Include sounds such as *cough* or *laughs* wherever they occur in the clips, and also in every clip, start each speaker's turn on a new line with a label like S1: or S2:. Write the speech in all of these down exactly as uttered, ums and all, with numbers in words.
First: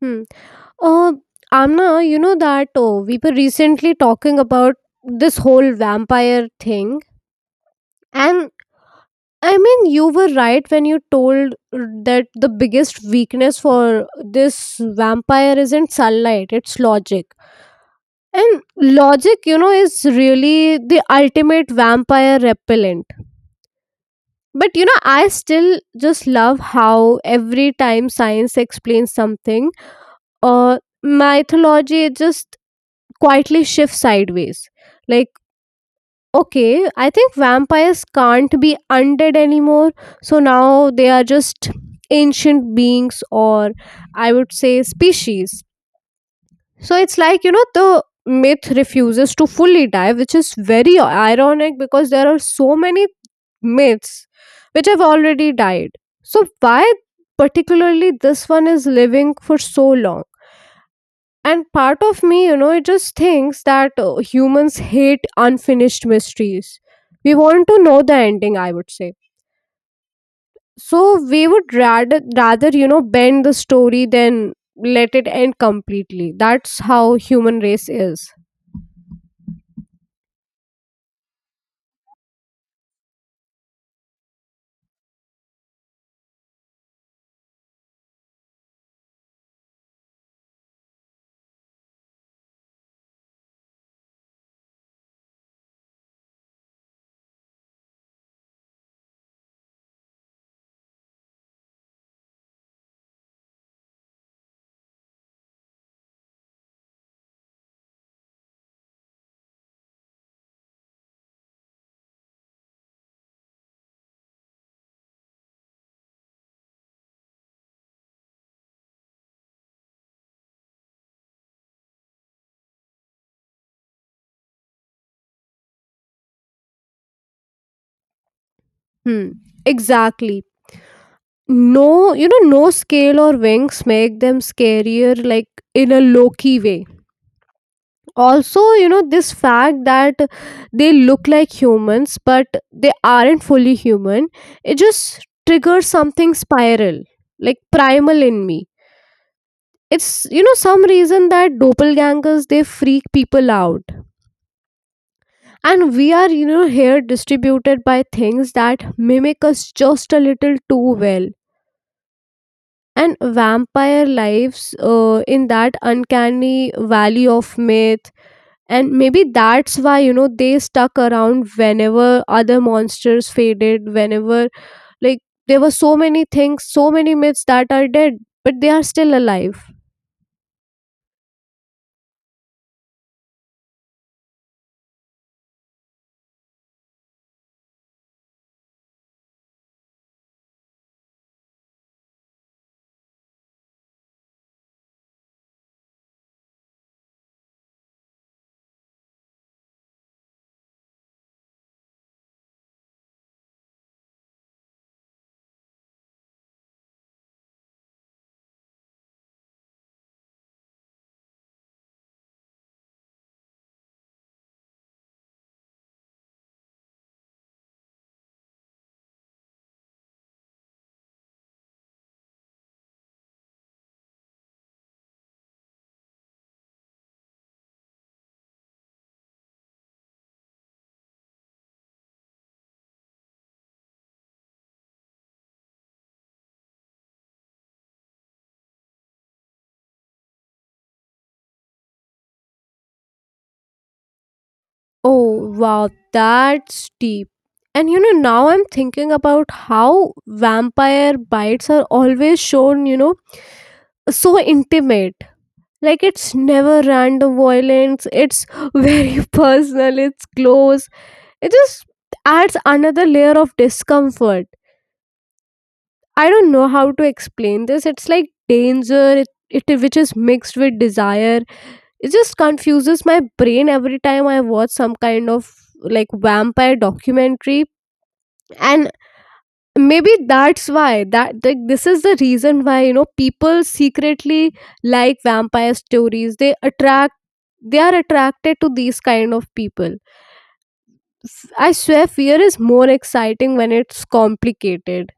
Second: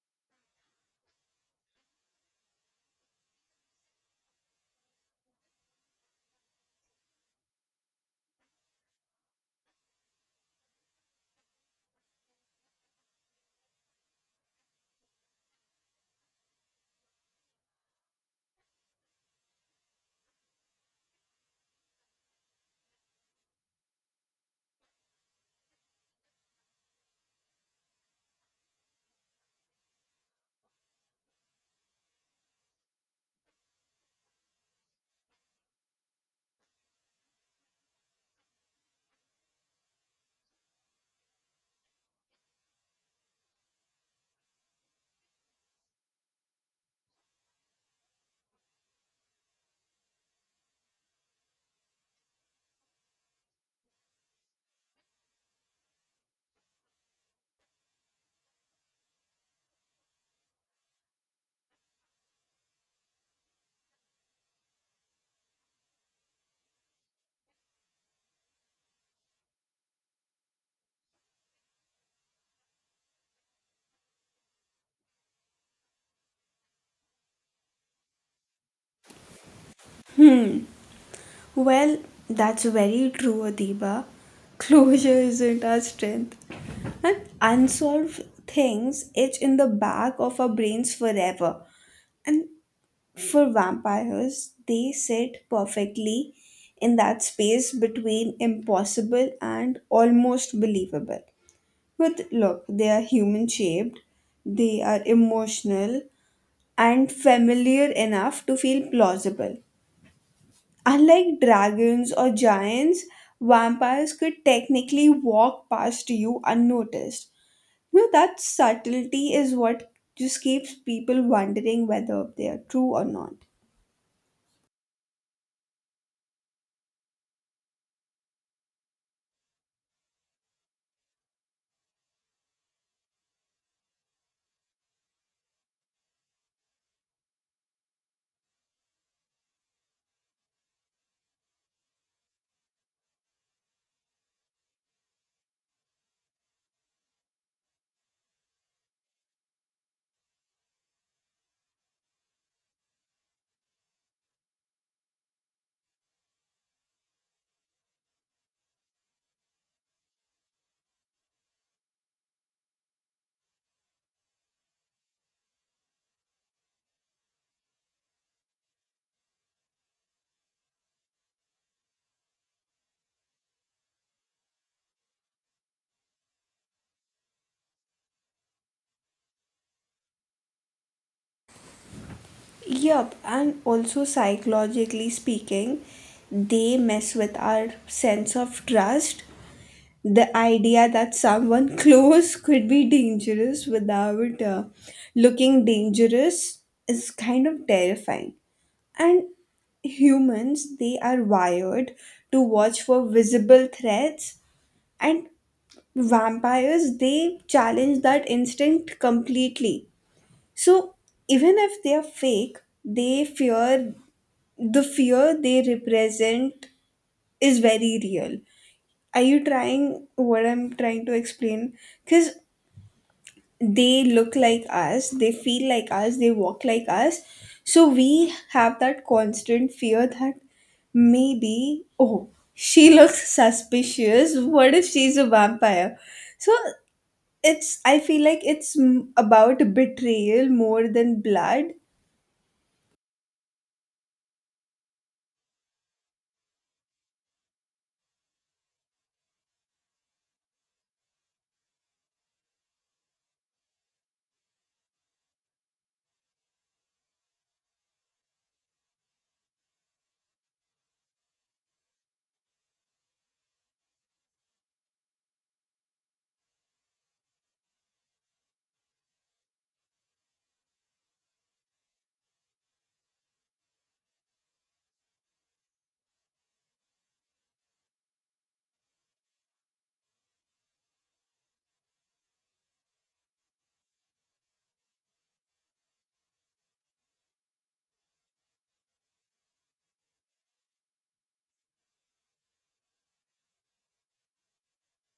S1: Hmm. Uh, Amna, you know that oh, we were recently talking about this whole vampire thing, and I mean, you were right when you told that the biggest weakness for this vampire isn't sunlight, it's logic. And logic, you know, is really the ultimate vampire repellent. But you know, I still just love how every time science explains something, uh, mythology just quietly shifts sideways. Like, okay, I think vampires can't be undead anymore, so now they are just ancient beings, or I would say species. So it's like, you know, the myth refuses to fully die, which is very ironic because there are so many myths which have already died. So, why particularly this one is living for so long? And part of me, you know, it just thinks that uh, humans hate unfinished mysteries. We want to know the ending, I would say. So we would rather, rather, you know, bend the story than let it end completely. That's how human race is.
S2: Well, that's very true, Adiba. Closure isn't our strength. And unsolved things itch in the back of our brains forever. And for vampires, they sit perfectly in that space between impossible and almost believable. But look, they are human shaped, they are emotional, and familiar enough to feel plausible. Unlike dragons or giants, vampires could technically walk past you unnoticed. You know, that subtlety is what just keeps people wondering whether they are true or not.
S1: Hmm. Exactly. No, you know, no scale or wings make them scarier, like in a Loki way. Also, you know, this fact that they look like humans, but they aren't fully human, it just triggers something spiral, like primal in me. It's, you know, some reason that doppelgangers, they freak people out. And we are, you know, here distributed by things that mimic us just a little too well, and vampire lives uh, in that uncanny valley of myth, and maybe that's why, you know, they stuck around whenever other monsters faded. Whenever, like, there were so many things, so many myths that are dead, but they are still alive.
S2: Yup, and also psychologically speaking, they mess with our sense of trust. The idea that someone *laughs* close could be dangerous without uh, looking dangerous is kind of terrifying. And humans, they are wired to watch for visible threats, and vampires, they challenge that instinct completely. So, even if they are fake, they fear the fear they represent is very real. Are you trying what I'm trying to explain? Because they look like us, they feel like us, they walk like us. So we have that constant fear that maybe, oh, she *laughs* looks suspicious. What if she's a vampire? So it's, I feel like it's m- about betrayal more than blood.
S1: Oh wow, that's deep. And you know, now I'm thinking about how vampire bites are always shown, you know, so intimate. Like, it's never random violence, it's very *laughs* personal, it's close. It just adds another layer of discomfort. I don't know how to explain this. It's like danger it, it which is mixed with desire. It just confuses my brain every time I watch some kind of, like, vampire documentary. And maybe that's why, that like, this is the reason why, you know, people secretly, like, vampire stories, they attract they are attracted to these kind of people. F- I swear fear is more exciting when it's complicated.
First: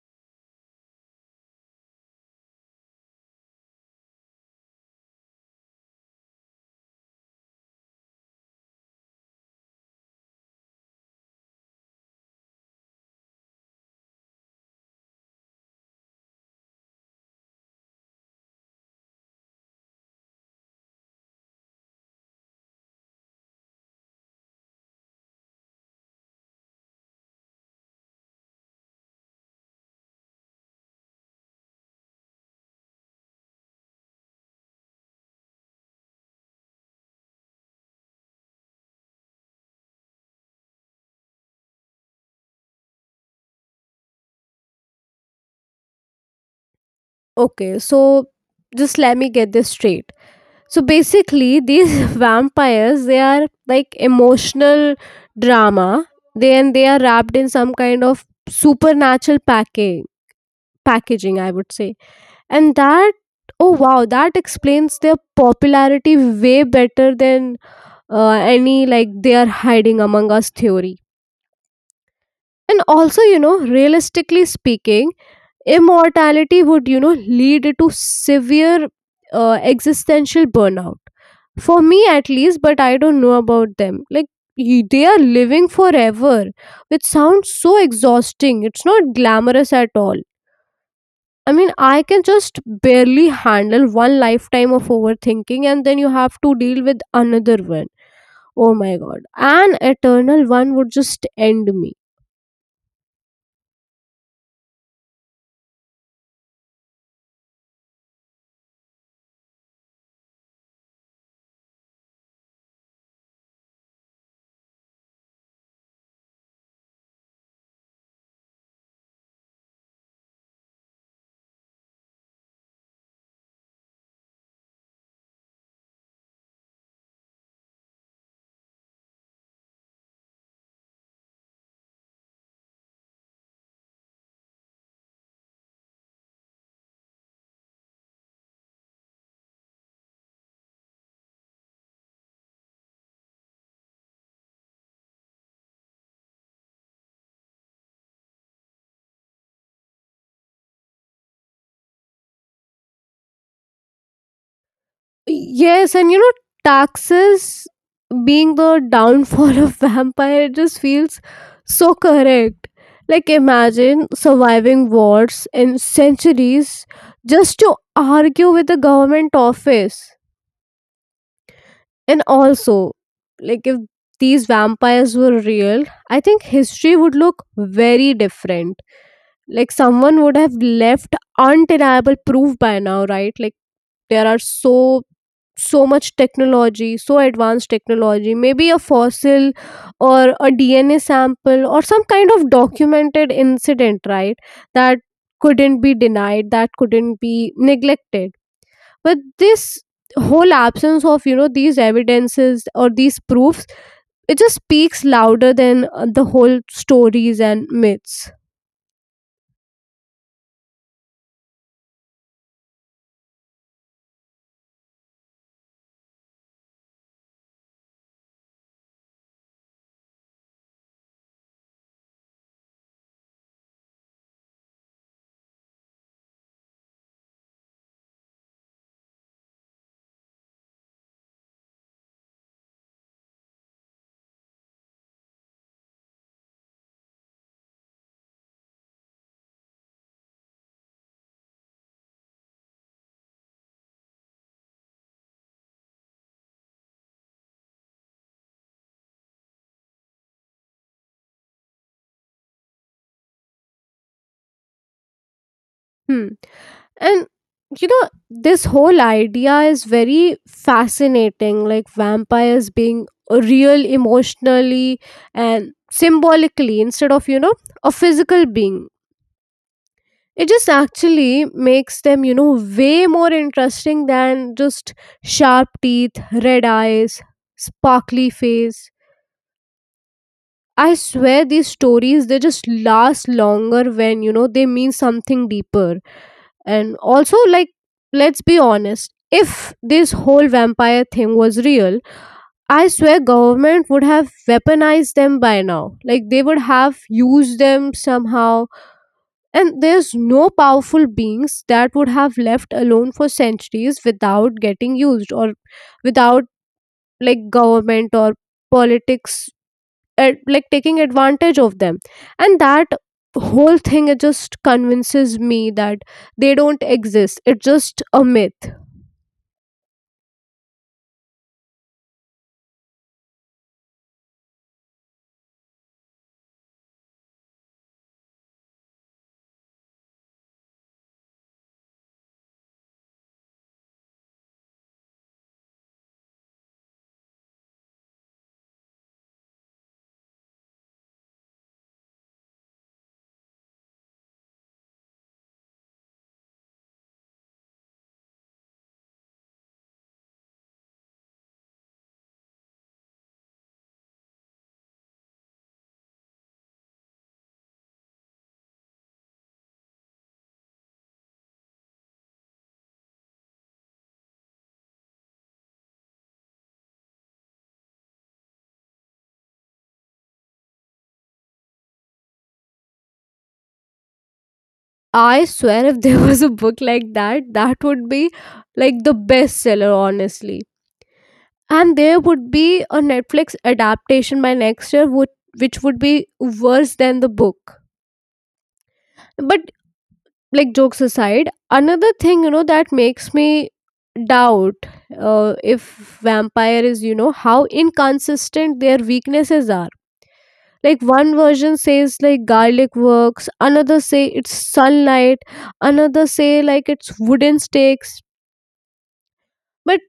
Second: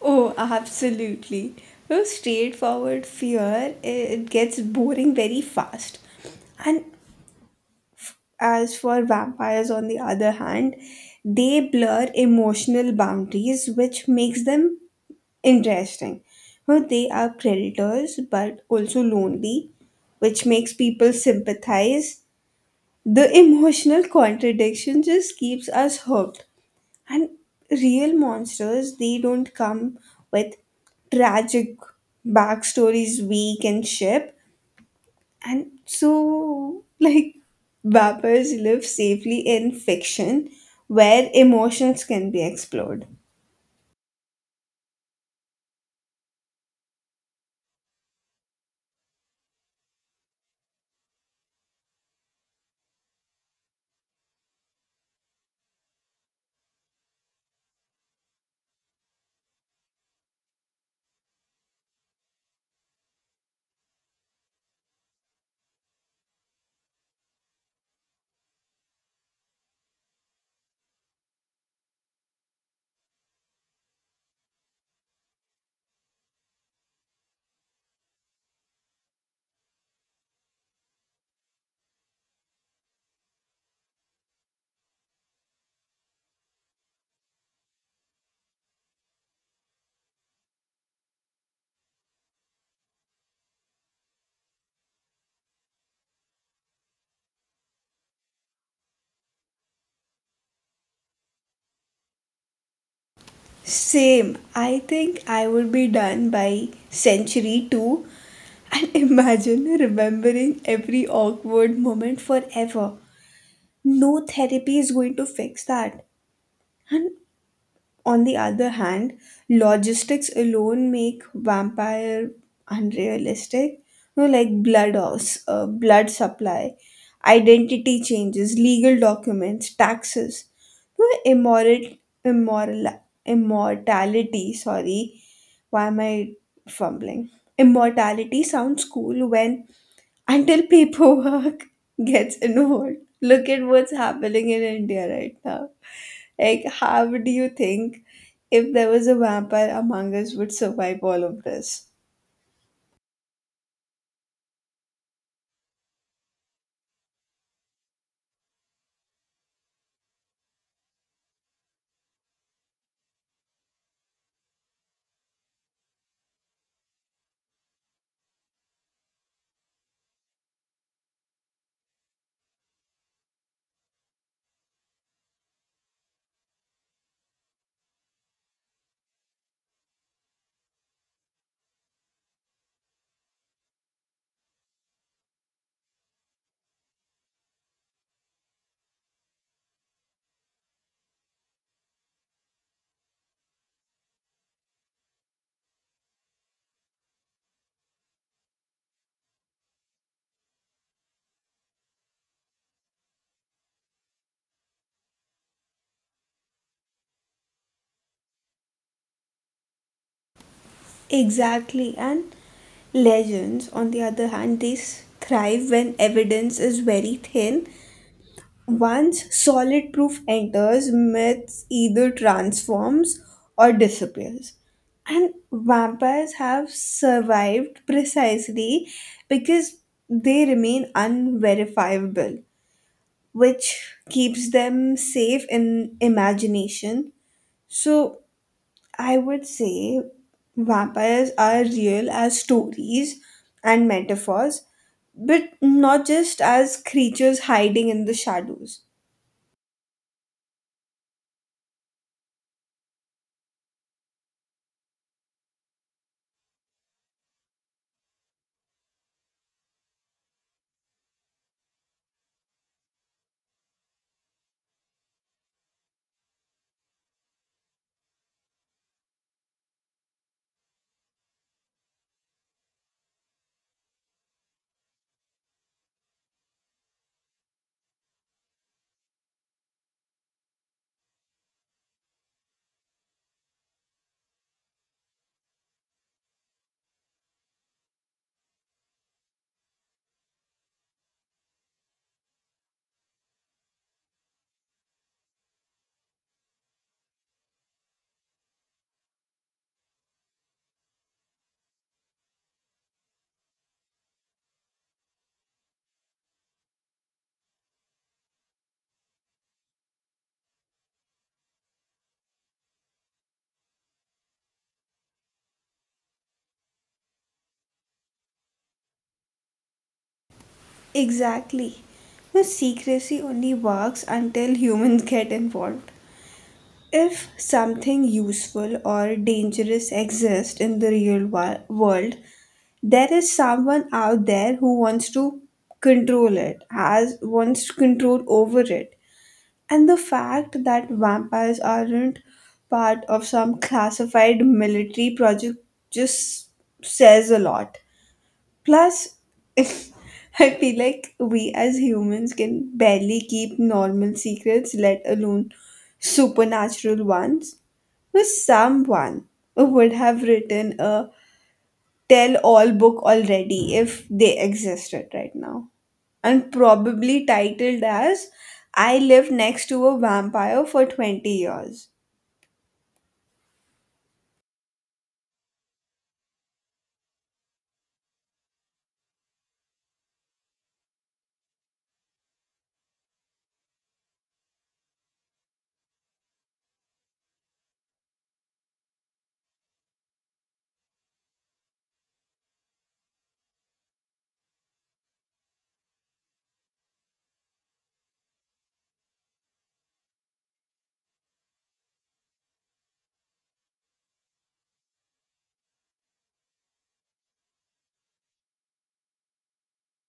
S2: Oh, absolutely. No straightforward fear, it gets boring very fast. And as for vampires, on the other hand, they blur emotional boundaries, which makes them interesting. Well, they are predators but also lonely, which makes people sympathize. The emotional contradiction just keeps us hooked. And real monsters, they don't come with tragic backstories we can ship. And so, like, vapors live safely in fiction where emotions can be explored.
S1: Okay, so just let me get this straight. So basically, these *laughs* vampires, they are like emotional drama. They and they are wrapped in some kind of supernatural packing packaging, I would say, and that, oh wow, that explains their popularity way better than uh, any like they are hiding among us theory. And also, you know, realistically speaking, immortality would, you know, lead to severe uh, existential burnout for me at least, but I don't know about them. Like, y- they are living forever, which sounds so exhausting. It's not glamorous at all. I mean, I can just barely handle one lifetime of overthinking, and then you have to deal with another one. Oh my god, an eternal one would just end me.
S2: Same. I think I would be done by century two and *laughs* imagine remembering every awkward moment forever. No therapy is going to fix that. And on the other hand, logistics alone make vampire unrealistic. You know, like blood offs, uh, blood supply, identity changes, legal documents, taxes, you know, immoral, immoral, immortality. Sorry, why am I fumbling? Immortality sounds cool when until paperwork *laughs* gets involved. Look at what's happening in India right now. Like, how do you think if there was a vampire among us would survive all of this?
S1: Yes, and you know, taxes being the downfall of *laughs* vampire, it just feels so correct. Like, imagine surviving wars and centuries just to argue with the government office. And also, like, if these vampires were real, I think history would look very different. Like, someone would have left undeniable proof by now, right? Like, there are so, so much technology, so advanced technology, maybe a fossil or a DNA sample or some kind of documented incident, right, that couldn't be denied, that couldn't be neglected. But this whole absence of, you know, these evidences or these proofs, it just speaks louder than uh, the whole stories and myths.
S2: Exactly. And legends, on the other hand, they thrive when evidence is very thin. Once solid proof enters, myths either transforms or disappears. And vampires have survived precisely because they remain unverifiable, which keeps them safe in imagination. So I would say vampires are real as stories and metaphors, but not just as creatures hiding in the shadows.
S1: Hmm. And you know, this whole idea is very fascinating, like vampires being real emotionally and symbolically instead of, you know, a physical being. It just actually makes them, you know, way more interesting than just sharp teeth, red eyes, sparkly face. I swear these stories, they just last longer when, you know, they mean something deeper. And also, like, let's be honest. If this whole vampire thing was real, I swear government would have weaponized them by now. Like, they would have used them somehow. And there's no powerful beings that would have left alone for centuries without getting used, or without, like, government or politics at, like, taking advantage of them. And that whole thing, it just convinces me that they don't exist. It's just a myth.
S2: Exactly. No, secrecy only works until humans *laughs* get involved. If something useful or dangerous exists in the real wo- world, there is someone out there who wants to control it has wants control over it, and the fact that vampires aren't part of some classified military project just says a lot. Plus, *laughs* I feel like we as humans can barely keep normal secrets, let alone supernatural ones. So someone would have written a tell all book already if they existed right now. And probably titled as I Lived Next to a Vampire for twenty Years.
S1: I swear if there *laughs* was a book like that, that would be, like, the bestseller, honestly. And there would be a Netflix adaptation by next year, would, which would be worse than the book. But, like, jokes aside, another thing, you know, that makes me doubt, uh, if vampire is, you know, how inconsistent their weaknesses are. Like, one version says, like, garlic works, another say it's sunlight, another say, like, it's wooden stakes. But,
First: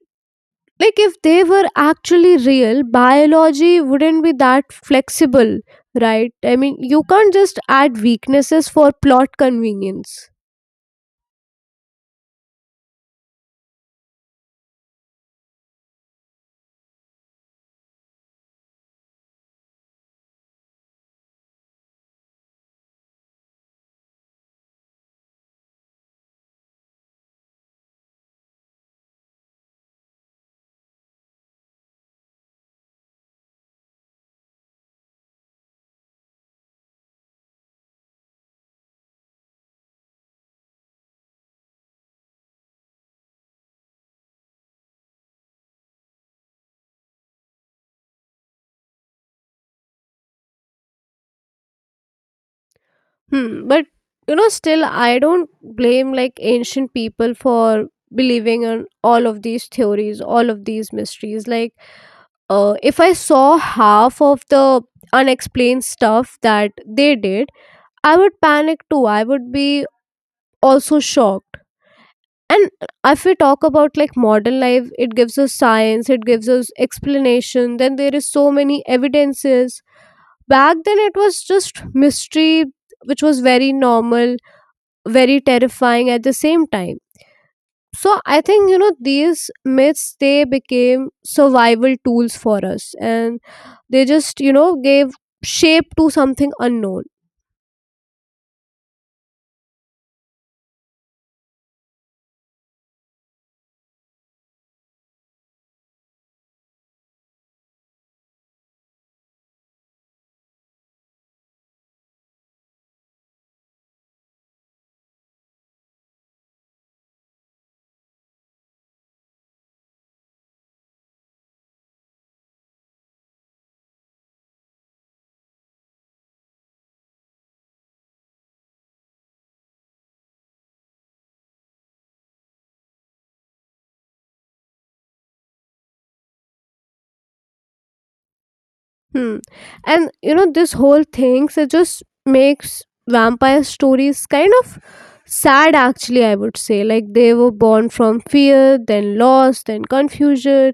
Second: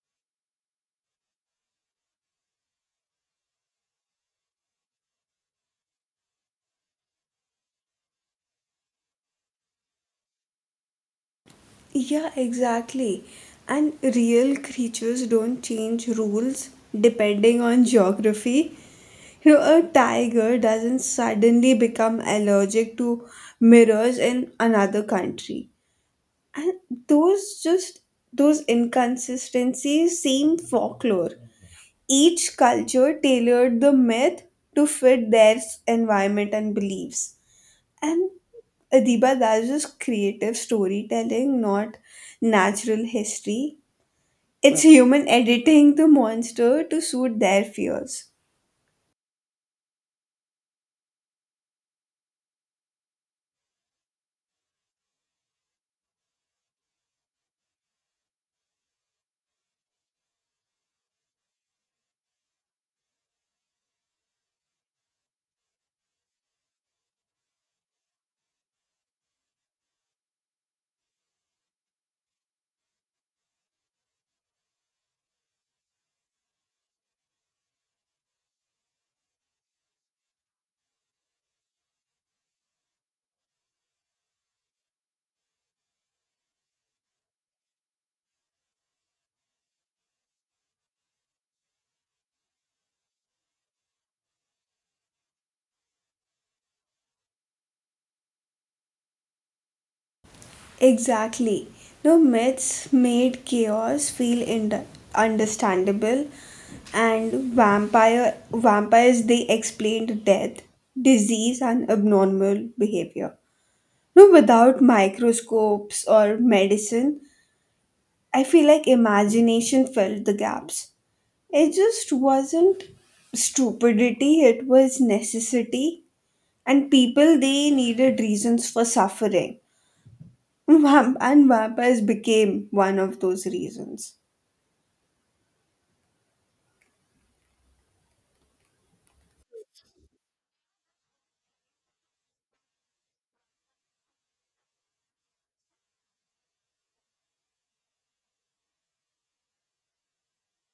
S1: like, if they were actually real, biology wouldn't be that flexible, right? I mean, you can't just add weaknesses for plot convenience.
S2: Yeah, exactly. And real creatures don't change rules depending on geography. You know, a tiger doesn't suddenly become allergic to mirrors in another country. And those just those inconsistencies seem folklore. Each culture tailored the myth to fit their s- environment and beliefs. And Adiba, that's just creative storytelling, not natural history. It's human editing the monster to suit their fears.
S1: Hmm. But you know, still, I don't blame, like, ancient people for believing in all of these theories, all of these mysteries. Like, uh, if I saw half of the unexplained stuff that they did, I would panic too. I would be also shocked. And if we talk about, like, modern life, it gives us science, it gives us explanation. Then there is so many evidences. Back then, it was just mystery, which was very normal, very terrifying at the same time. So I think, you know, these myths, they became survival tools for us, and they just, you know, gave shape to something unknown.
S2: Exactly. No, myths made chaos feel ind- understandable, and vampire vampires they explained death, disease, and abnormal behavior. No, without microscopes or medicine, I feel like imagination filled the gaps. It just wasn't stupidity, it was necessity. And people, they needed reasons for suffering. *laughs* Vamp- And vampires became one of those reasons.
S1: Hmm. And you know, this whole thing, so it just makes vampire stories kind of sad, actually, I would say. Like, they were born from fear, then loss, then confusion,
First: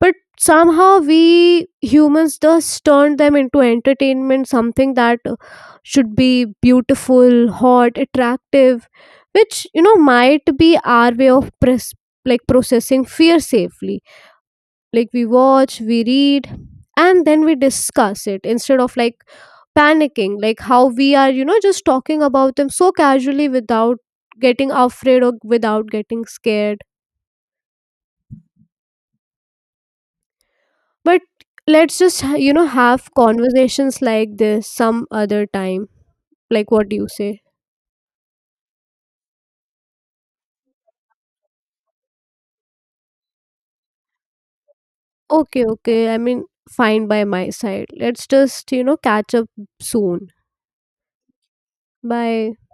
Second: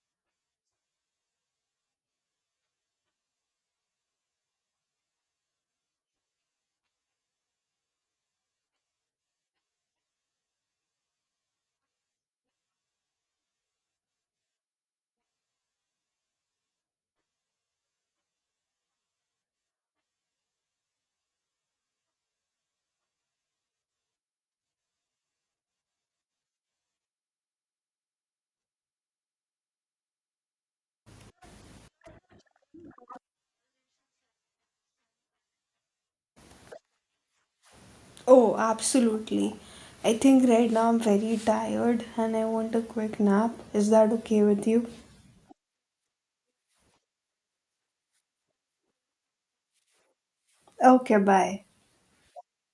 S1: but somehow we humans just turned them into entertainment, something that uh, should be beautiful, hot, attractive, which, you know, might be our way of pres- like processing fear safely. Like, we watch, we read, and then we discuss it instead of, like, panicking, like how we are, you know, just talking about them so casually without getting afraid or without getting scared. But let's just ha- you know, have conversations like this some other time. Like, what do you say?
S2: Oh, absolutely. I think right now I'm very tired and I want a quick nap. Is that okay with you?
S1: Okay, okay, I mean, fine by my side. Let's just, you know, catch up soon.
S2: Okay, bye.
S1: Bye.